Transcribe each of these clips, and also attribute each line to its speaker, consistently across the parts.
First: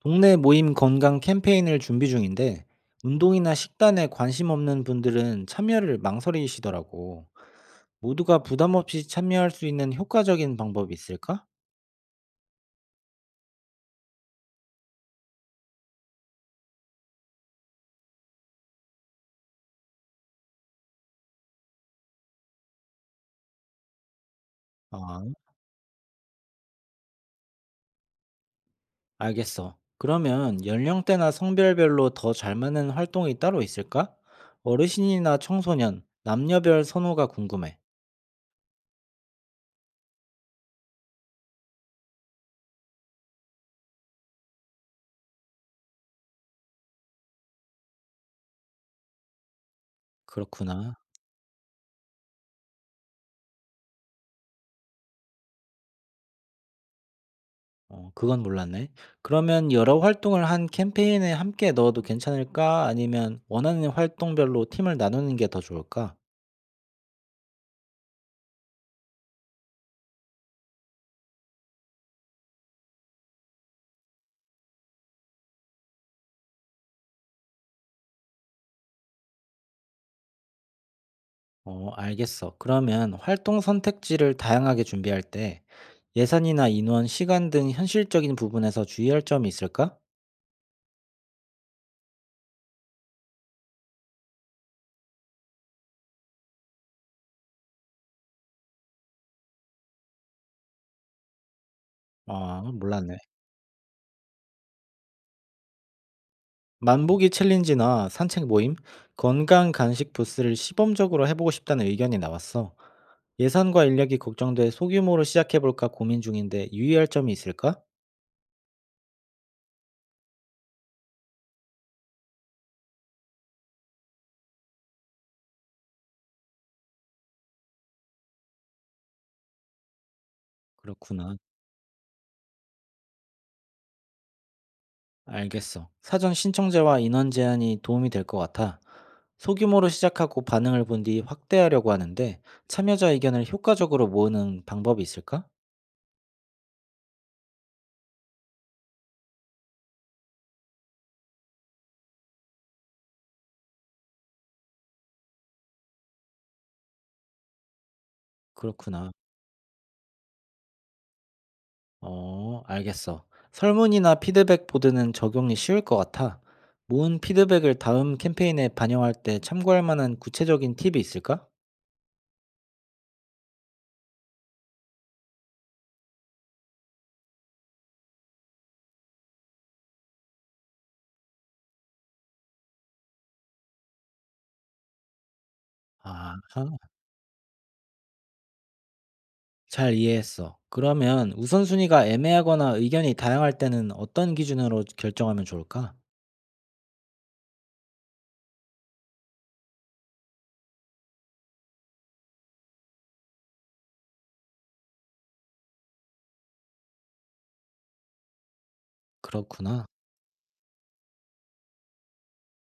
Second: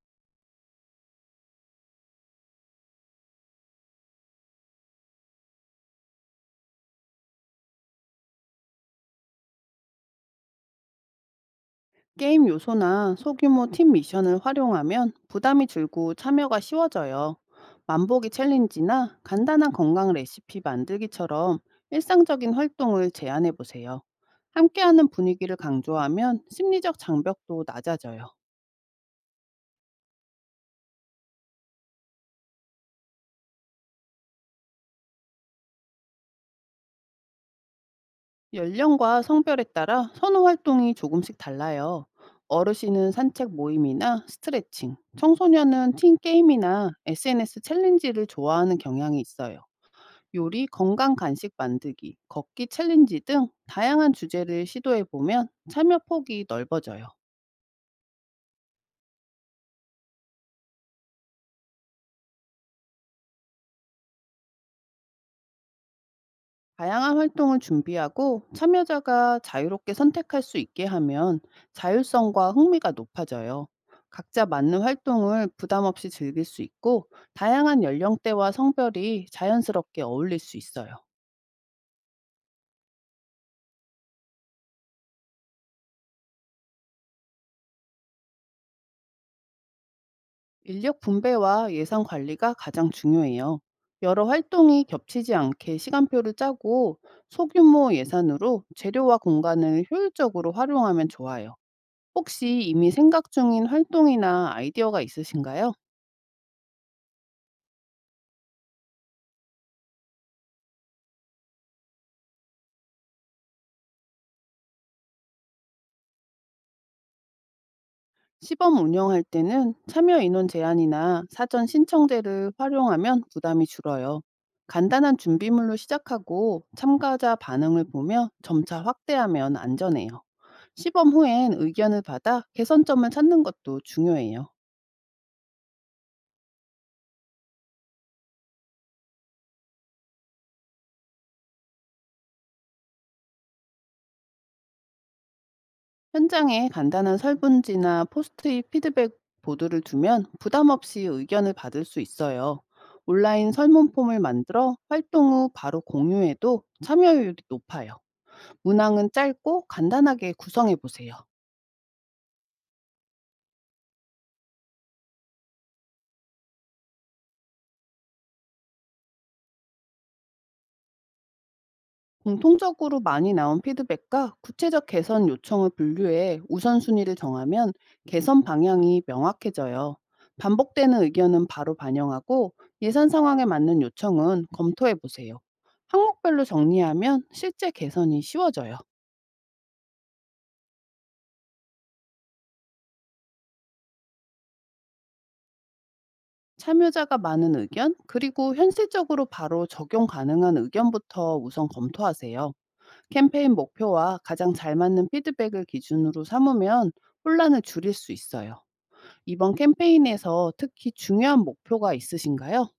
Speaker 1: 동네 모임 건강 캠페인을 준비 중인데 운동이나 식단에 관심 없는 분들은 참여를 망설이시더라고. 모두가 부담 없이 참여할 수 있는 효과적인 방법이 있을까?
Speaker 2: 게임 요소나 소규모 팀 미션을 활용하면 부담이 줄고 참여가 쉬워져요. 만보기 챌린지나 간단한 건강 레시피 만들기처럼 일상적인 활동을 제안해 보세요. 함께하는
Speaker 1: 아,
Speaker 2: 분위기를 강조하면 심리적 장벽도 낮아져요.
Speaker 1: 알겠어. 그러면 연령대나 성별별로 더 잘 맞는 활동이 따로 있을까? 어르신이나 청소년, 남녀별 선호가 궁금해.
Speaker 2: 연령과 성별에 따라 선호 활동이 조금씩 달라요. 어르신은 산책 모임이나 스트레칭, 청소년은 팀 게임이나 SNS 챌린지를 좋아하는 경향이 있어요. 요리,
Speaker 1: 그렇구나.
Speaker 2: 건강 간식 만들기, 걷기 챌린지 등 다양한 주제를 시도해 보면 참여 폭이 넓어져요.
Speaker 1: 어, 그건 몰랐네. 그러면 여러 활동을 한 캠페인에 함께 넣어도 괜찮을까? 아니면 원하는 활동별로 팀을 나누는 게 더 좋을까?
Speaker 2: 다양한 활동을 준비하고 참여자가 자유롭게 선택할 수 있게 하면 자율성과 흥미가 높아져요. 각자 맞는 활동을 부담 없이 즐길 수 있고 다양한 연령대와 성별이 자연스럽게 어울릴 수 있어요.
Speaker 1: 어, 알겠어. 그러면 활동 선택지를 다양하게 준비할 때 예산이나 인원, 시간 등 현실적인 부분에서 주의할 점이 있을까?
Speaker 2: 인력 분배와 예산 관리가 가장 중요해요. 여러 활동이 겹치지 않게 시간표를 짜고 소규모 예산으로 재료와 공간을 효율적으로 활용하면 좋아요. 혹시
Speaker 1: 아,
Speaker 2: 이미
Speaker 1: 몰랐네.
Speaker 2: 생각 중인 활동이나 아이디어가 있으신가요?
Speaker 1: 만보기 챌린지나 산책 모임, 건강 간식 부스를 시범적으로 해보고 싶다는 의견이 나왔어. 예산과 인력이 걱정돼 소규모로 시작해볼까 고민 중인데 유의할 점이 있을까?
Speaker 2: 시범 운영할 때는 참여 인원 제한이나 사전 신청제를 활용하면 부담이 줄어요. 간단한 준비물로 시작하고 참가자 반응을 보며 점차 확대하면 안전해요. 시범
Speaker 1: 그렇구나.
Speaker 2: 후엔 의견을 받아 개선점을 찾는 것도 중요해요.
Speaker 1: 알겠어. 사전 신청제와 인원 제한이 도움이 될 것 같아. 소규모로 시작하고 반응을 본 뒤 확대하려고 하는데 참여자 의견을 효과적으로 모으는 방법이 있을까?
Speaker 2: 현장에 간단한 설문지나 포스트잇 피드백 보드를 두면 부담 없이 의견을 받을 수 있어요. 온라인 설문폼을 만들어 활동 후 바로 공유해도 참여율이 높아요. 문항은
Speaker 1: 그렇구나.
Speaker 2: 짧고 간단하게 구성해 보세요.
Speaker 1: 어, 알겠어. 설문이나 피드백 보드는 적용이 쉬울 것 같아. 모은 피드백을 다음 캠페인에 반영할 때 참고할 만한 구체적인 팁이 있을까?
Speaker 2: 공통적으로 많이 나온 피드백과 구체적 개선 요청을 분류해 우선순위를 정하면 개선 방향이 명확해져요. 반복되는 의견은 바로 반영하고 예산 상황에 맞는 요청은 검토해 보세요.
Speaker 1: 아,
Speaker 2: 항목별로 정리하면 실제 개선이 쉬워져요.
Speaker 1: 잘 이해했어. 그러면 우선순위가 애매하거나 의견이 다양할 때는 어떤 기준으로 결정하면 좋을까?
Speaker 2: 참여자가 많은 의견, 그리고 현실적으로 바로 적용 가능한 의견부터 우선 검토하세요. 캠페인 목표와 가장 잘 맞는 피드백을 기준으로 삼으면 혼란을 줄일 수 있어요. 이번
Speaker 1: 그렇구나.
Speaker 2: 캠페인에서 특히 중요한 목표가 있으신가요?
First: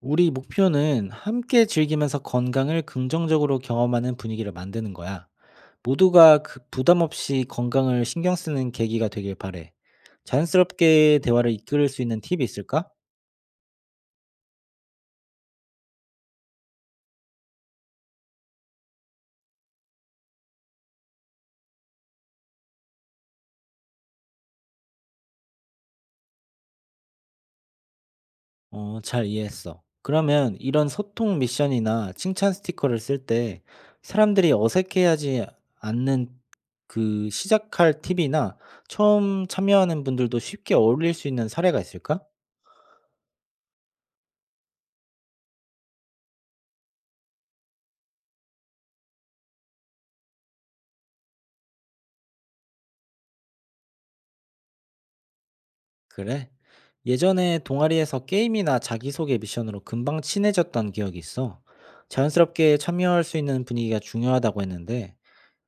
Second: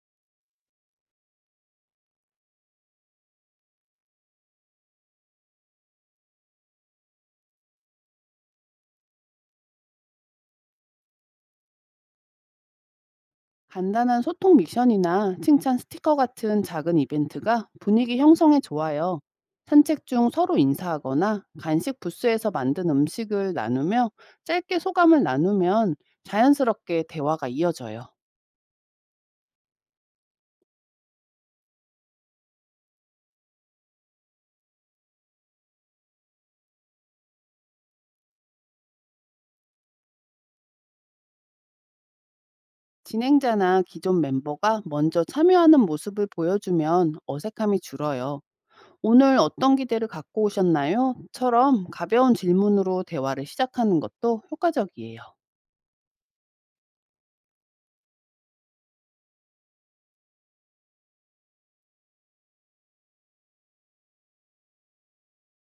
Speaker 1: 우리 목표는 함께 즐기면서 건강을 긍정적으로 경험하는 분위기를 만드는 거야. 모두가 그 부담 없이 건강을 신경 쓰는 계기가 되길 바래. 자연스럽게 대화를 이끌 수 있는 팁이 있을까?
Speaker 2: 간단한 소통 미션이나 칭찬 스티커 같은 작은 이벤트가 분위기 형성에 좋아요. 산책 중 서로 인사하거나 간식 부스에서 만든 음식을 나누며 짧게 소감을 나누면 자연스럽게 대화가 이어져요.
Speaker 1: 어, 잘 이해했어. 그러면 이런 소통 미션이나 칭찬 스티커를 쓸 때 사람들이 어색해하지 않는 시작할 팁이나 처음 참여하는 분들도 쉽게 어울릴 수 있는 사례가 있을까?
Speaker 2: 진행자나 기존 멤버가 먼저 참여하는 모습을 보여주면 어색함이 줄어요. "오늘 어떤 기대를 갖고 오셨나요?"처럼 가벼운 질문으로 대화를 시작하는 것도 효과적이에요.
Speaker 1: 그래? 예전에 동아리에서 게임이나 자기소개 미션으로 금방 친해졌던 기억이 있어. 자연스럽게 참여할 수 있는 분위기가 중요하다고 했는데,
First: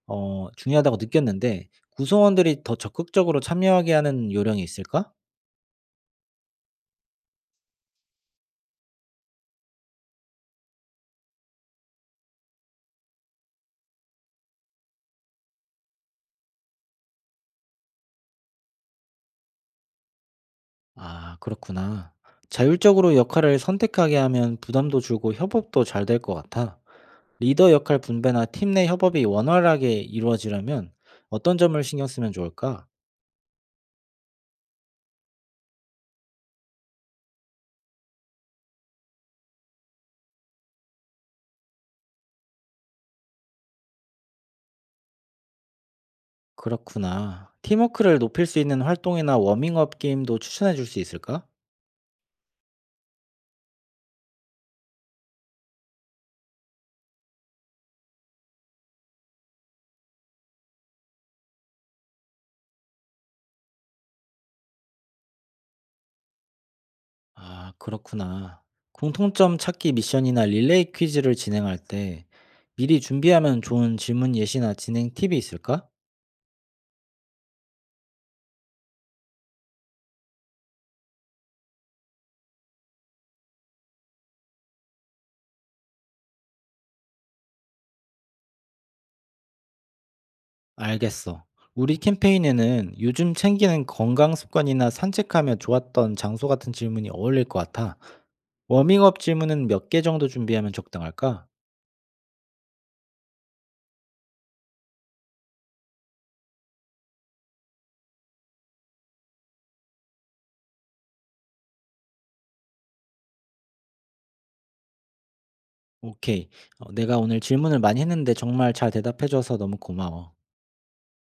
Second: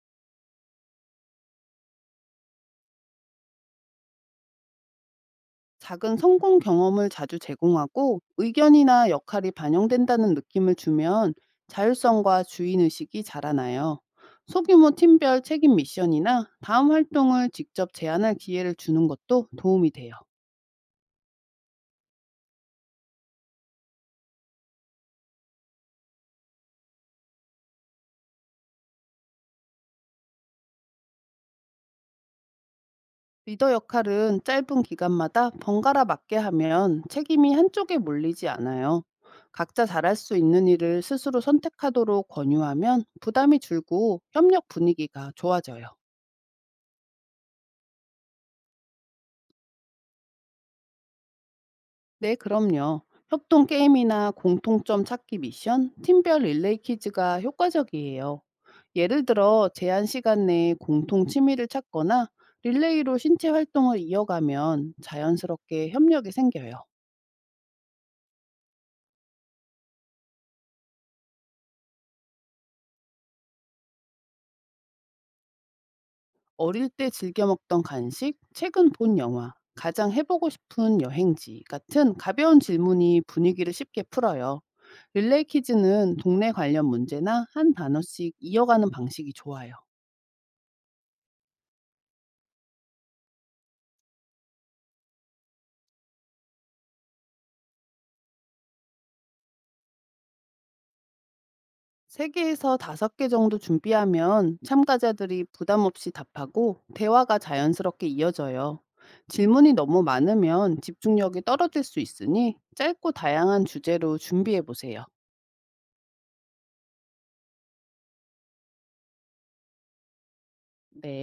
Speaker 1: 중요하다고 느꼈는데, 구성원들이 더 적극적으로 참여하게 하는 요령이 있을까?
Speaker 2: 작은 성공 경험을 자주 제공하고 의견이나 역할이 반영된다는 느낌을 주면 자율성과 주인의식이 자라나요. 소규모 팀별 책임 미션이나 다음 활동을 직접 제안할 기회를 주는 것도 도움이 돼요.
Speaker 1: 아, 그렇구나. 자율적으로 역할을 선택하게 하면 부담도 줄고 협업도 잘 될 것 같아. 리더 역할 분배나 팀 내 협업이 원활하게 이루어지려면 어떤 점을 신경 쓰면 좋을까?
Speaker 2: 리더 역할은 짧은 기간마다 번갈아 맡게 하면 책임이 한쪽에 몰리지 않아요. 각자 잘할 수 있는 일을 스스로 선택하도록 권유하면 부담이 줄고 협력 분위기가 좋아져요.
Speaker 1: 그렇구나. 팀워크를 높일 수 있는 활동이나 워밍업 게임도 추천해 줄 수 있을까?
Speaker 2: 네, 그럼요. 협동 게임이나 공통점 찾기 미션, 팀별 릴레이 퀴즈가 효과적이에요. 예를 들어 제한 시간 내에 공통 취미를 찾거나 릴레이로 신체 활동을 이어가면 자연스럽게 협력이 생겨요.
Speaker 1: 아, 그렇구나. 공통점 찾기 미션이나 릴레이 퀴즈를 진행할 때 미리 준비하면 좋은 질문 예시나 진행 팁이 있을까?
Speaker 2: 어릴 때 즐겨 먹던 간식, 최근 본 영화, 가장 해보고 싶은 여행지 같은 가벼운 질문이 분위기를 쉽게 풀어요. 릴레이 퀴즈는 동네 관련 문제나 한 단어씩 이어가는 방식이 좋아요.
Speaker 1: 알겠어. 우리 캠페인에는 요즘 챙기는 건강 습관이나 산책하며 좋았던 장소 같은 질문이 어울릴 것 같아. 워밍업 질문은 몇 개 정도 준비하면 적당할까?
Speaker 2: 3개에서 5개 정도 준비하면 참가자들이 부담 없이 답하고 대화가 자연스럽게 이어져요. 질문이 너무 많으면 집중력이 떨어질 수 있으니 짧고 다양한 주제로 준비해 보세요.
Speaker 1: 오케이. 어, 내가 오늘 질문을 많이 했는데 정말 잘 대답해줘서 너무 고마워.
Speaker 2: 네.